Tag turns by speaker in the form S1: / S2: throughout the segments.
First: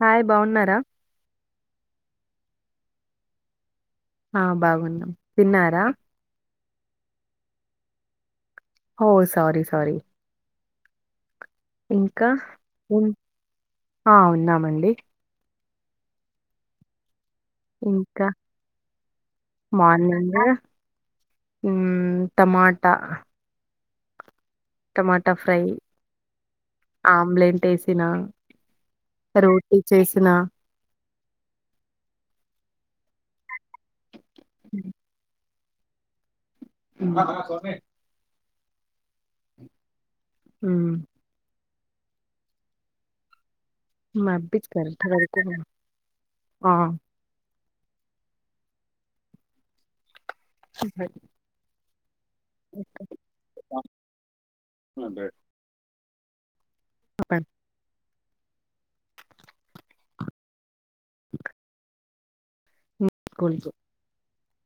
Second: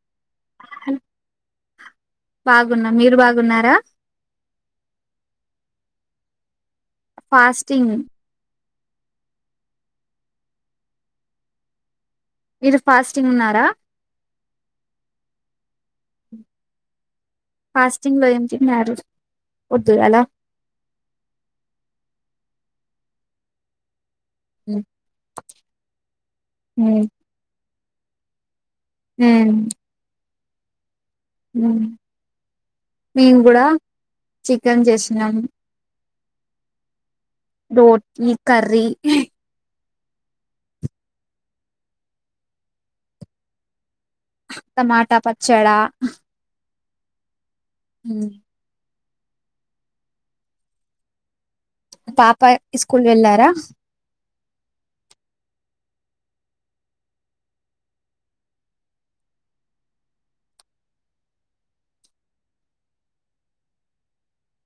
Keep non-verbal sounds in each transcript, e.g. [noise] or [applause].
S1: Hi బాగున్నారా
S2: బాగున్న మీరు బాగున్నారా
S1: ఆ బాగున్నాం తిన్నారా
S2: ఫాస్టింగ్
S1: హో సారీ సారీ ఇంకా
S2: మీరు
S1: హ్మ్
S2: ఫాస్టింగ్ ఉన్నారా
S1: ఆహ్ ఉన్నాం మండి
S2: ఫాస్టింగ్
S1: ఇంకా
S2: లో ఏం తిన్నారు వద్దు అలా
S1: మార్నింగ్ హ్మ్ టమాటా టమాటా ఫ్రై ఆమ్లేంటేస్ తిన రోటీ చేసిన
S2: మేము కూడా చికెన్
S1: హ్మ్,
S2: చేసినాం
S1: హ్మ్
S2: రోటీ కర్రీ
S1: హ్మ్ మాబిచ్చకర్
S2: టమాటా
S1: [unintelligible]
S2: పచ్చడా
S1: ఆ
S2: హ్మ్
S1: చెప్పండి
S2: తాప్ పయ్ స్కూల్ వెళ్ళారా
S1: ఓప్పం కొల్గు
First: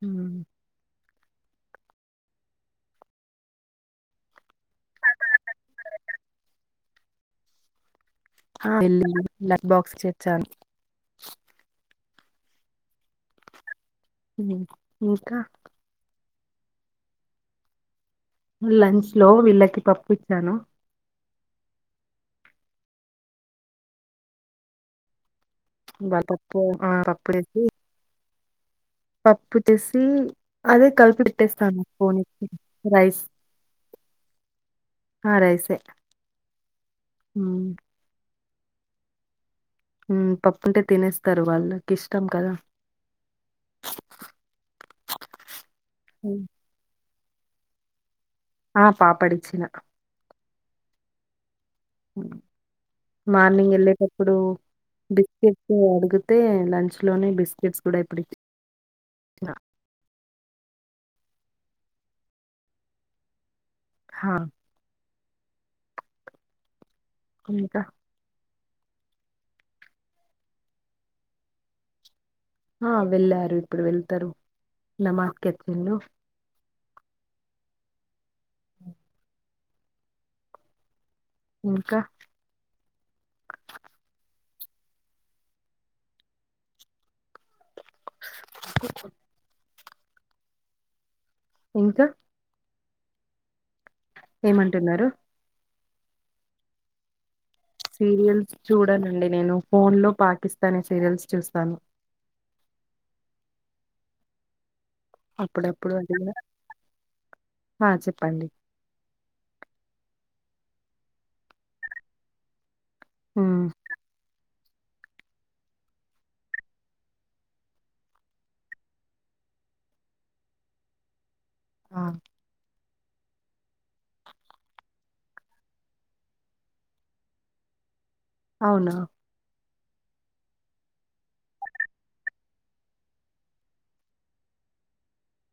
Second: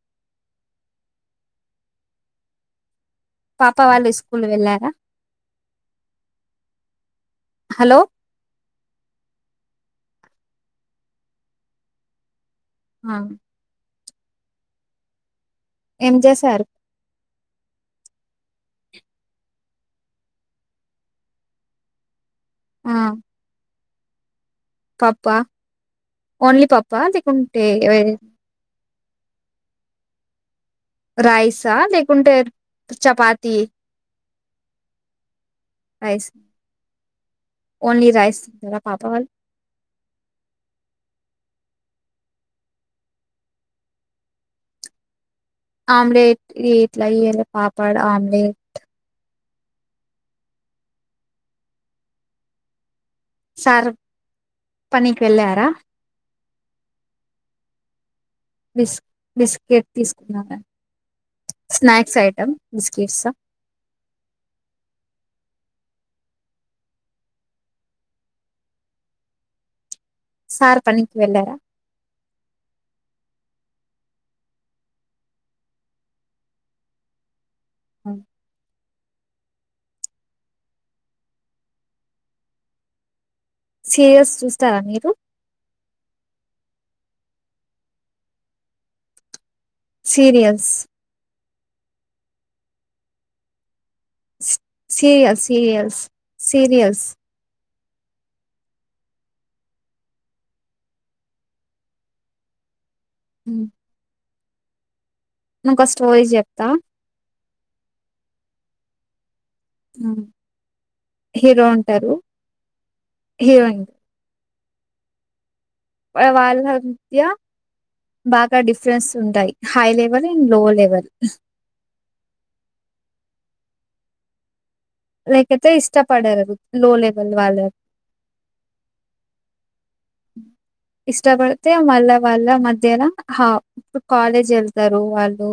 S1: హు
S2: పాప వాళ్ళు స్కూల్ వెళ్ళ హలో
S1: హా యెల్లీలు లంచ్ బాక్స్ ఇచ్చి వచ్చాను
S2: ఆ
S1: ఇంకా
S2: ఏంచేసారు
S1: లంచ్ లో వీళ్ళకి పప్పు ఇచ్చాను
S2: ఆ పప్ప
S1: వాళ్ళ పప్పు
S2: ఓన్లీ
S1: ఆ
S2: పప్ప
S1: పప్పు వేసి
S2: లేకుంటే
S1: పప్పు చేసి అదే కలిపి
S2: రైసా
S1: పేట్టేస్తాను
S2: లేకుంటే
S1: పోనీకి రైస్
S2: చపాతి
S1: హా రైసే
S2: రైస్
S1: హ్మ్
S2: ఓన్లీ రైస్ తురా పాపా వాల్
S1: పప్పు ఉంటే తినేస్తారు వాళ్ళకి ఇష్టం కదా
S2: ఆమ్లేట్
S1: ఉమ్.
S2: ఈ గ ఇయాలే పాపడ్ అమే
S1: ఆ పాపడి ఇచ్చిన ఉ మార్నింగ్
S2: సర్ఫ్
S1: ఏళ్ళేటప్పుడు
S2: పనికి
S1: బిస్కెట్
S2: వెళ్ళారా
S1: అడుగు అయితే లంచ్ లోనే బిస్కెట్స్ కూడా ఇప్పుడు ఇచ్చ
S2: బిస్ బిస్కెట్ తీసుకున్నా మేం స్నాక్స్ ఐటెమ్ బిస్కెట్సా
S1: హా ఇంక
S2: సార్ పనికి వెళ్ళార
S1: ఆ వెళ్ళారు ఇప్పుడు వెళ్తారు ఇన మార్కెట్ పోయిండు
S2: ఆ
S1: ఇంకా
S2: సీరియల్స్ చూస్తారా మీరు సీరియల్స్
S1: ఇంకా ఏమంటున్నారు
S2: సీరియల్స్ సీరియల్స్ సీరియస్
S1: సీరియల్స్ చూడనండి నేను ఫోన్ లో పాకిస్తానీ సీరియల్స్ చూస్తాను
S2: ఉ నీకు ఒక
S1: అప్పుడప్పుడు అది
S2: స్టోరీ
S1: కూడా
S2: చెప్తా
S1: ఆ చెప్పండి
S2: హ హీరో ఉంటారు
S1: హ్మ్
S2: ఏవం వాళ్ళ మధ్య బాగా డిఫరెన్స్ ఉంటాయి. High level in low level.
S1: ఆ
S2: లేకతే ఇష్టపడరు లో లెవెల్ వాళ్ళారు
S1: అవునా
S2: ఇష్టపడితే మళ్ళా వాళ్ళ మధ్యన హాఫ్ కాలేజ్ వెళ్తారు వాళ్ళు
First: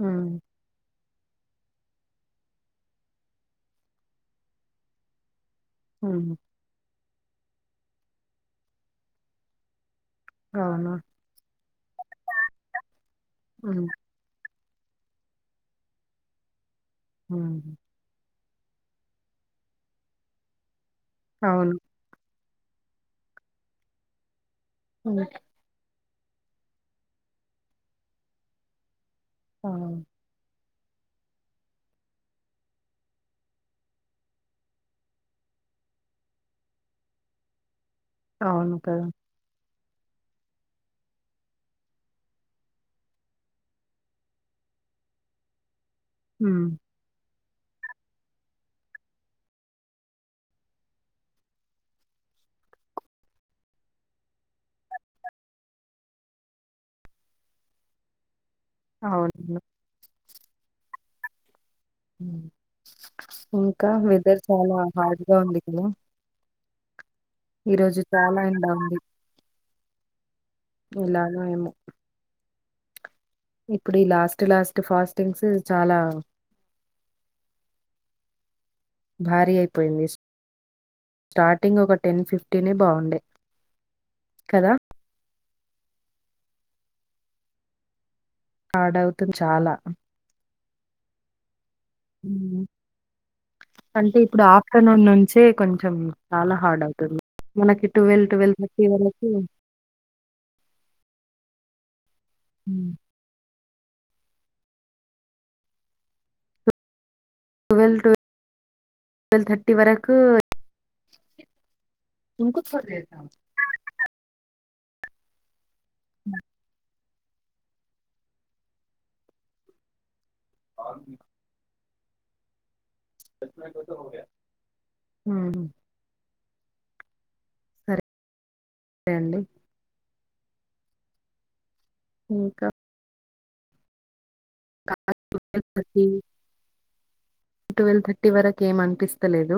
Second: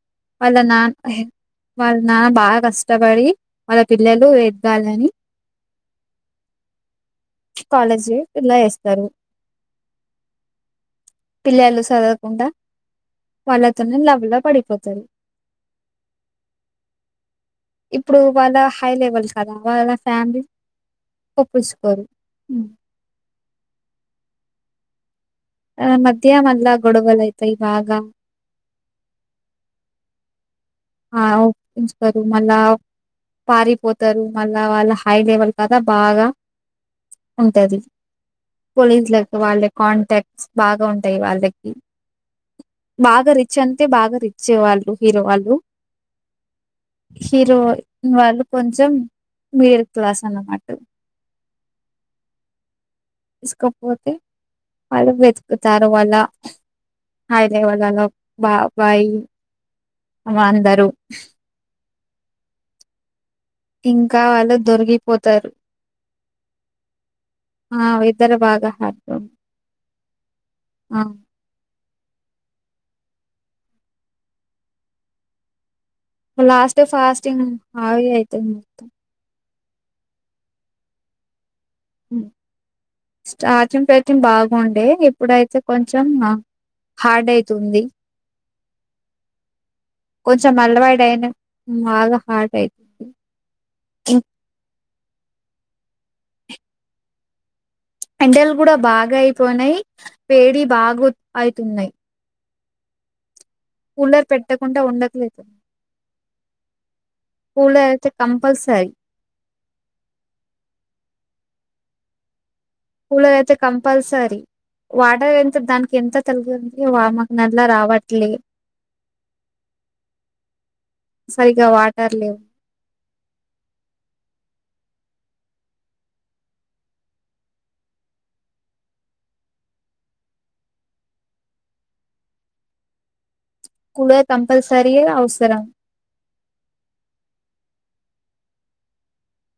S1: హ్మ్
S2: వాళ్ల నాన్న వాళ్ళ నాన్న బాగా కష్టపడి వాళ్ళ పిల్లలు ఎదగాలని
S1: ఆ
S2: కాలేజి ఎట్ల వేస్తారు
S1: అవును.
S2: పిల్లలు చదవకుండా
S1: హ్మ్
S2: వాళ్ళతోనే లవ్ లో పడిపోతు సరి
S1: హ
S2: వాళ్ళ హై లెవెల్స్ కదా వాళ్ళ ఫ్యామిలీ
S1: అవును.
S2: పప్పసుకో ఉ
S1: అ
S2: ఆ మధ్యన మల్ల గొడవలయితాయి బాగా
S1: ఆ
S2: ఆ ఉంచుతారు మళ్ళా పారిపోతారు. మళ్ళా వాళ్ళ హై లెవెల్ కదా బాగా ఉంటది.
S1: అవును కదా!
S2: పోలీస్ల వాళ్ళ కాంటాక్ట్స్ బాగా ఉంటాయి. వాళ్ళకి బాగా రిచ్ అంటే బాగా రిచ్ వాళ్ళు హీరో వాళ్ళు.
S1: హ
S2: హీరోన్ వాళ్ళు కొంచెం మిడిల్ క్లాస్ అన్నమాట. తీసుకోపోతే వాళ్ళు వెతుకుతారు. వాళ్ళ హై లెవెల్లో బాబాయ్
S1: అవును.
S2: అమ అందరూ
S1: అ ఇంకా వెదర్
S2: వాళ్ళు
S1: చాలా హార్డ్గా
S2: దొరికిపోతారు
S1: ఉంది కద.
S2: ఆ ఇద్దర భాగాహట్
S1: ఎలాగో ఏమె ఇప్పుడు లాస్ట్ లాస్ట్ ఫాస్టింగ్స్. చాలా
S2: లాస్ట్ ఫాస్టింగ్ హావి అవుతుది మొత్తం
S1: బయనీష్ స్టార్ట్
S2: స్టార్టింగ్ ఫైటింగ్
S1: కదా!
S2: బాగుండే ఇప్పుడైతే కొంచం హార్డ్ అయితుంది
S1: ఆడవుతే చాలా
S2: కొంచెం అలవాటు అయిన బాగా హార్ట్ అయితుంది
S1: అంటే ఇప్పుడు ఆఫ్టర్నూన్ నుంచే కొంచెం చాలా హార్డ్ అవుతుంది మనకి
S2: ఎండలు కూడా బాగా
S1: వరకు
S2: అయిపోయినాయి వేడి బాగా అయి తిన్నై
S1: హ్మ్
S2: కూలర్ పెట్టకుండా ఉండట్లేదు కూలర్ అయితే కంపల్సరి
S1: ట్వెల్వ్ థర్టీ వరకు
S2: కూలర్ అయితే కంపల్సరీ వాటర్ ఎంత దానికి ఎంత తల్గు అంది వామ నల్లా రావట్లే సరిగా వాట్ తర లేవు
S1: సరే సరే అండి ఇంకా
S2: కూలర్ కంపల్సరీ అవసరం
S1: ట్వెల్వ్ థర్టీ ట్వెల్వ్ థర్టీ వరకు ఏం అనిపిస్తలేదు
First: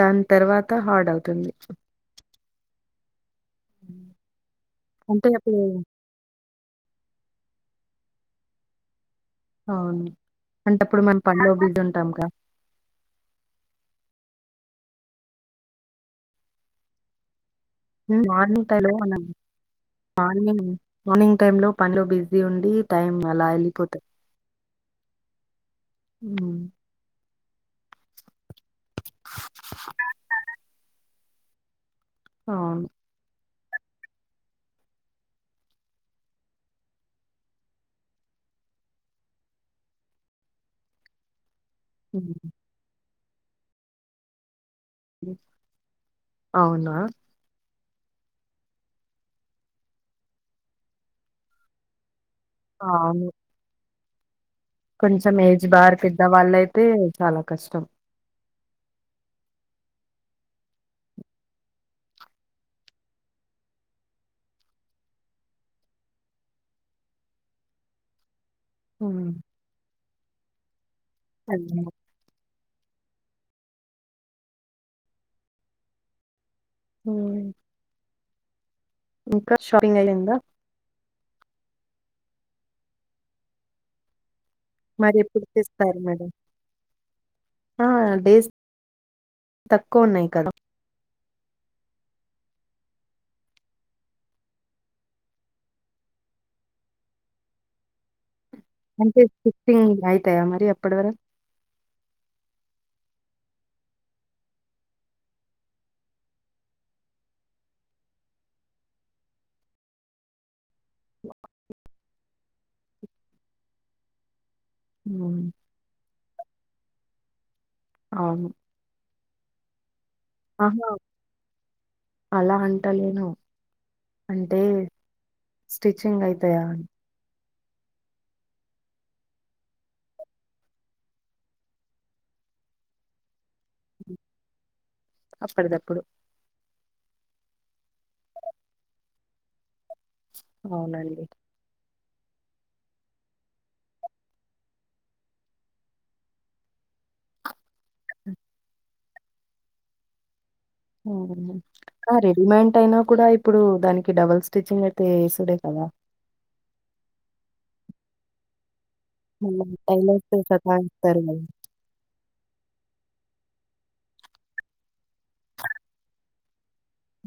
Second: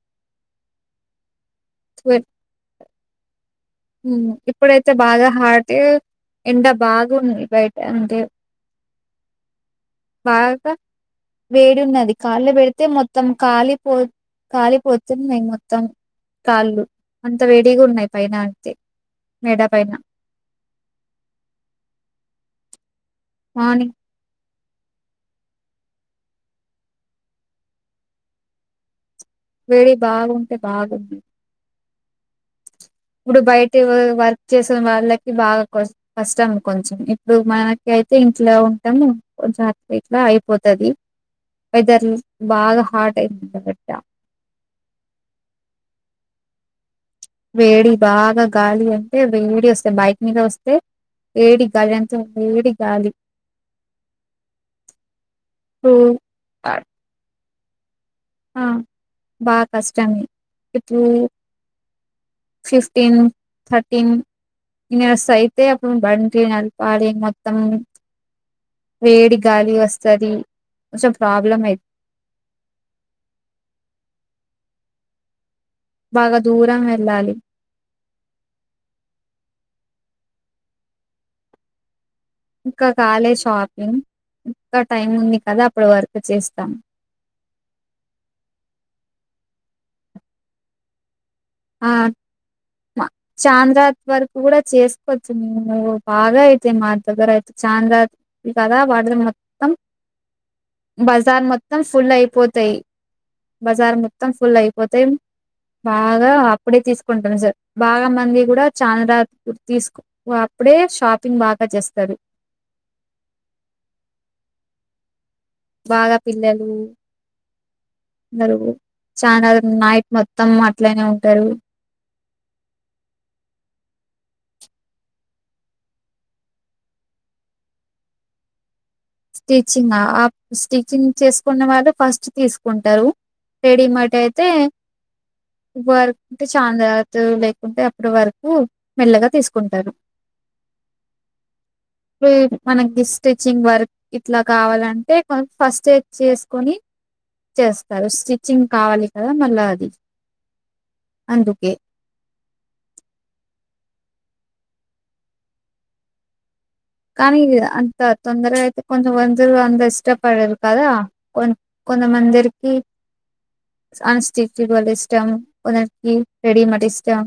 S1: దాని తర్వాత హార్డ్ అవుతుంది
S2: [unintelligible] హ్మ్ ఇప్పుడైతే బాగా
S1: అంటే అప్పుడు
S2: హార్టి ఎండ బాగ ఉంది బయట అంతే
S1: అవును
S2: [unintelligible]
S1: అంటే అప్పుడు మనం పనిలో బిజీ
S2: వేడి
S1: ఉంటాం
S2: ఉన్నది
S1: కా
S2: కాళ్ళు పెడితే మొత్తం కాలిపో కాలిపోతుంది మేము మొత్తం కాళ్ళు. వేడిగా ఉన్నాయి పైన
S1: మార్నింగ్
S2: అంతే
S1: టై లో మన
S2: మెడ పైన
S1: మార్నింగ్ మార్నింగ్ టైం లో పనిలో బిజీ ఉండి. టైమ్ అలా ఎల్లిపోత
S2: మార్నింగ్
S1: హ్మ్
S2: వేడి బాగుంటే బాగుంది
S1: అవును.
S2: ఇప్పుడు బయట వర్క్ చేసిన వాళ్ళకి బాగా కష్ట కష్టం కొంచం ఇప్పుడు మనకి అయితే ఇంట్లో ఉంటాము కొంచెం అట్ల ఇట్లా అయిపోతాది. వెదరు
S1: ఉమ్,
S2: బాగా హాట్. [unintelligible]
S1: అవునా
S2: వేడి బాగా గాలి అంటే వేడి వస్తే బైక్ మీద వస్తే వేడి గాలి అం తే వేడి గాలి.
S1: కొంచం ఏజ్ బార్
S2: ఇప్పుడు
S1: పెద్ద వాళ్ళు అయితే చాలా. కష్టం.
S2: ఆ బాగా కష్టం ఇప్పుడు. ఫిఫ్టీన్ థర్టీన్ ఇయర్స్ అయితే అప్పుడు బండి నడపాలి మొత్తం.
S1: ఉమ్,
S2: వేడి గాలి వస్తు. స్తాది కొంచం ప్రాబ్లమ్ అయి
S1: అదే.
S2: బాగా. దూరం వెళ్ళాలి.
S1: ఉమ్. ఇంకా షాపింగ్ అయిందా.
S2: ఇంకా కాలే షాపింగ్. ఇంకా టైం
S1: మరి
S2: ఉంది
S1: ఎప్పుడు
S2: కదా అప్పుడి
S1: చేస్తారు
S2: వరకు
S1: మేడం
S2: చేస్తా.
S1: ఆ డేస్ తక్కువ ఉన్నాయి కదా.
S2: ఆ చందార్ వరకు కూడా చేసుకోవచ్చు మేము బాగా అయితే మా దగ్గర అయితే చందార్ కదా వాటిలో
S1: అంటే
S2: మొత్తం
S1: స్టిచ్చింగ్ అయితాయా మరి అప్పటి వరకు
S2: బజార్ మొత్తం ఫుల్ అయిపోతాయి. బజార్ మొత్తం ఫుల్ అయిపోతాయి బాగా. అప్పుడే తీసుకుంటాం సార్ బాగా మంది కూడా చాల రాత్రి తీసు అప్పుడే షాపింగ్ బాగా చేస్తారు.
S1: హ్మ్.
S2: బాగా పిల్లలు.
S1: అవును
S2: నాలుగురు. చానా నాయిట్.
S1: ఆహా అలా అంటలేను అంటే. స్టిచ్చింగ్ అయితాయా.
S2: స్టిచ్చింగ్ ఆ స్టిచ్చింగ్ చేసుకున్న వాళ్ళు ఫస్ట్ తీసుకుంటారు రెడీమేట్ అయితే..
S1: అప్పటిదప్పుడు
S2: వర్క్ చంద్రా. లేకుంటే అప్పుడు వరకు మెల్లగా తీసుకుంటారు
S1: అవునండి
S2: ఇప్పుడు మనకి స్టిచింగ్ వర్క్ ఇట్లా కావాలంటే కొం ఫస్ట్ ఏ చేసుకొని చేస్తారు స్టిచ్చింగ్ కావాలి కదా మళ్ళ అది అందుకే
S1: ఆ రెడీమేంట్ అయినా కూడా ఇప్పుడు దానికి డబుల్ స్టిచ్చింగ్ అయితే వేసుడే కదా
S2: కాని అంత తొందరగ అయితే కొంచెం అందరు
S1: మళ్ళీ
S2: అంత
S1: టైలర్స్
S2: ఇష్టపడరు కదా
S1: సతాయిస్తారు కదా
S2: కొ కొంతమందరికి ఆ స్టిచ్చింగ్ వాళ్ళు ఇష్టం కొందరికి న్ రెడిమెట్ ఇష్టం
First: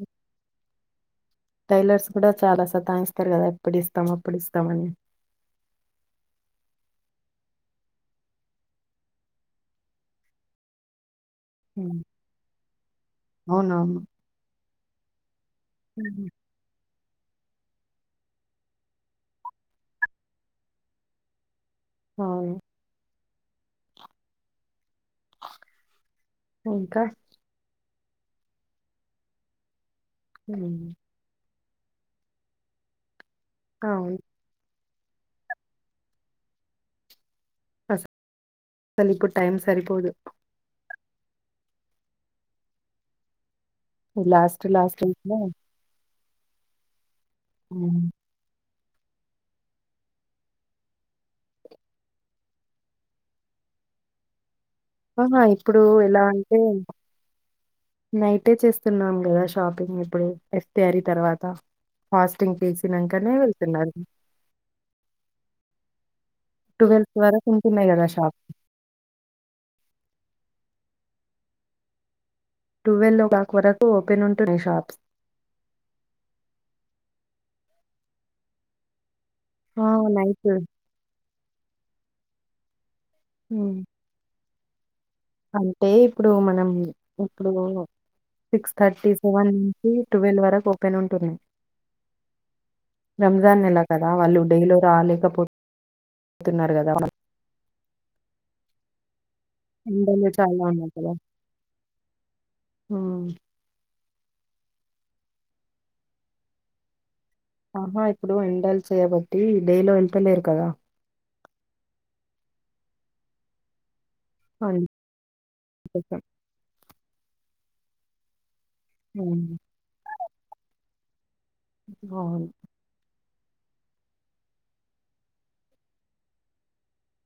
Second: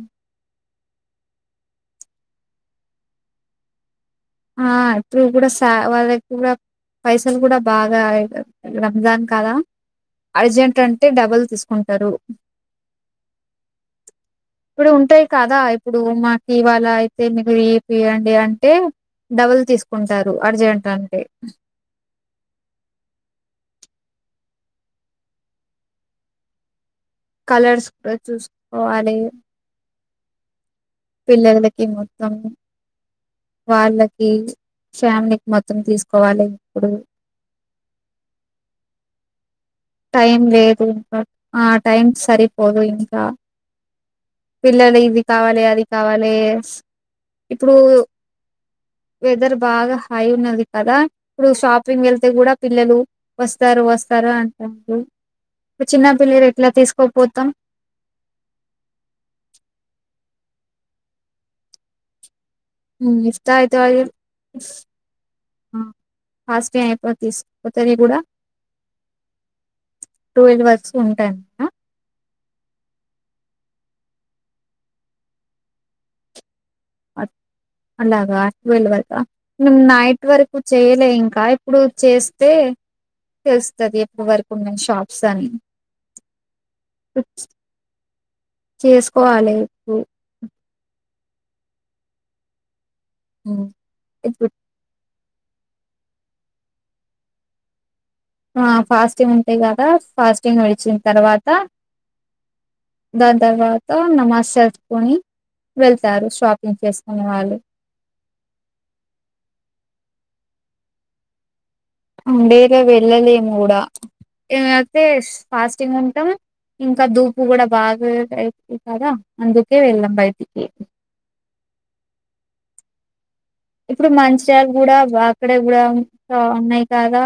S1: టైలర్స్ కూడా చాలా సతాయిస్తారు కదా ఇప్పుడు ఇస్తాం అప్
S2: ఆ ఇప్పుడు కూడా సా వాళ్ళకి కూడా పైసలు కూడా బాగా రంజాన్ కదా అర్జెంట్ అంటే డబల్
S1: హు
S2: తీసుకుంటారు
S1: అవునవును
S2: ఇప్పుడు ఉంటాయి కదా ఇప్పుడు
S1: హ్మ్.
S2: మాకు ఇవాళ మీకు ఏపియండి అంటే, డబల్ తీసుకుంటారు అర్జెంట్ అంటే,
S1: ఆవును ఇంకా
S2: కలర్స్ కూడా చూసుకోవాలి
S1: హు
S2: పిల్లలకి మొత్తం
S1: అవును
S2: వాళ్ళకి ఫ్యామిలీకి మొత్తం తీసుకోవాలి ఇప్పుడు,
S1: అసలు అసలు ఇప్పుడు టైం స
S2: టైం లేదు ఆ టైమ్ సరిపోదు ఇంకా
S1: లాస్ట్
S2: పిల్లలు
S1: లాస్ట్
S2: ఇది
S1: వీక్ లో
S2: కావాలి అది కావాలి వేస్ ఇప్పుడు వెదర్ బాగా హే ఉన్నది కదా ఇప్పుడు షాపింగ్ వెళ్తే కూడా పిల్లలు వస్తారు వస్తారుఅ
S1: ఆహా ఇప్పుడు ఎలా అంటే
S2: ఎట్లా తీసుకోపోతాం
S1: నైటే చేస్తున్నాం కదా షాపింగ్ ఇప్పుడు ఇఫ్ తయారి తర్వాత హ
S2: ఇస్తా అయితే [inaudible] అయిపో
S1: ట్వెల్వ్ వరకు ఉంటున్నాయి
S2: అయిపోతది కదా
S1: షాప్
S2: ట్వవెల్ వర్క్స్ ఉంటానయ్య
S1: ట్వెల్వ్ ఓ క్లాక్ వరకు ఓపెన్ ఉంటుంది షాప్స్
S2: అలాగా అ వెల్ వర్గా మ నైట్ వరకు చేయలే ఇంకా ఇప్పుడు చేస్తే తెలుస్తుది ఎప్పుడు వరకు ఉన్నాయి షాప్
S1: అంటే ఇప్పుడు మనం ఇప్పుడు సిక్స్ థర్టీ సెవెన్
S2: చేసుకోవాలి
S1: నుంచి
S2: ఇప్పుడు
S1: ట్వెల్వ్ వరకు ఓపెన్ ఉంటున్నాయి రంజాన్
S2: హ్మ్.
S1: నెల కదా వాళ్ళు
S2: ఇప్పుడు
S1: డై లో రాలేకపోతు ఉంటున్నారు కదా వాళ్ళు
S2: ఆ ఫాస్టింగ్ ఉంటాయి కదా
S1: ఎండలు
S2: ఫాస్టింగ్
S1: చాలా ఉన్నాయి
S2: విడిచిన
S1: కదా
S2: తర్వాత
S1: ఉమ్.
S2: దాని తర్వాత నమాస్ సతుకుని వెళ్తారు షాపింగ్ చేసు
S1: ఆహా ఇప్పుడు ఎంండల్స కాబట్టి డైలో ట్టలేకదా
S2: ఉండేలా వెళ్ళలేము కూడా ఏమైతే ఫాస్టింగ్
S1: అందుకోసం.
S2: ఉంటాం ఇంకా దూ పూ కూడాడా బాగా అయి ఇ కదా
S1: హ్మ్.
S2: అందుకే వెల్ంబ అయితకి
S1: అవును
S2: ఇప్పుడు మంచిలు కూడా అక్కడే కూడా ఉన్నాయి కాదా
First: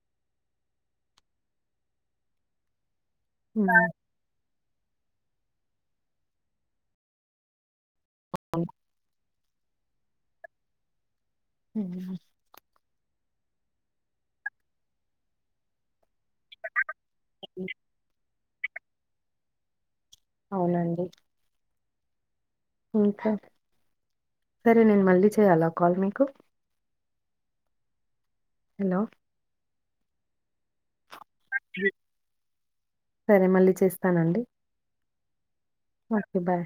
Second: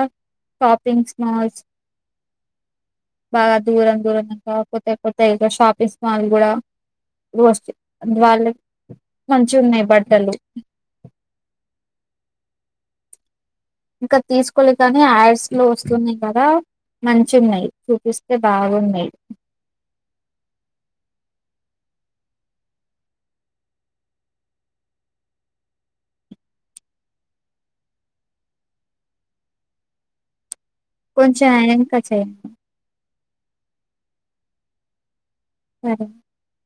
S2: షాపింగ్ మాల్స్ బా దూరం దూరం కపోతేపోతే ఇ షాపింగ్ మాల్ కూడా రూస్ ందువాళ మంచి ఉన్నాయి బట్టలు
S1: హ
S2: ఇంకా తీసుకోవలేి కానీ యాడ్స్ లో వస్తున్నాయి కదా మంచి ఉన్నాయి
S1: హ్మ్.
S2: చూపిస్త బాగున్నాయి
S1: అవునండి కా సరే నేను మళ్ళీ చేయాలా కాల్ మీకు హలో
S2: కొంచెం ఎనంక చేయండి
S1: చెస్తానండి
S2: సరే
S1: ఓకే బాయ్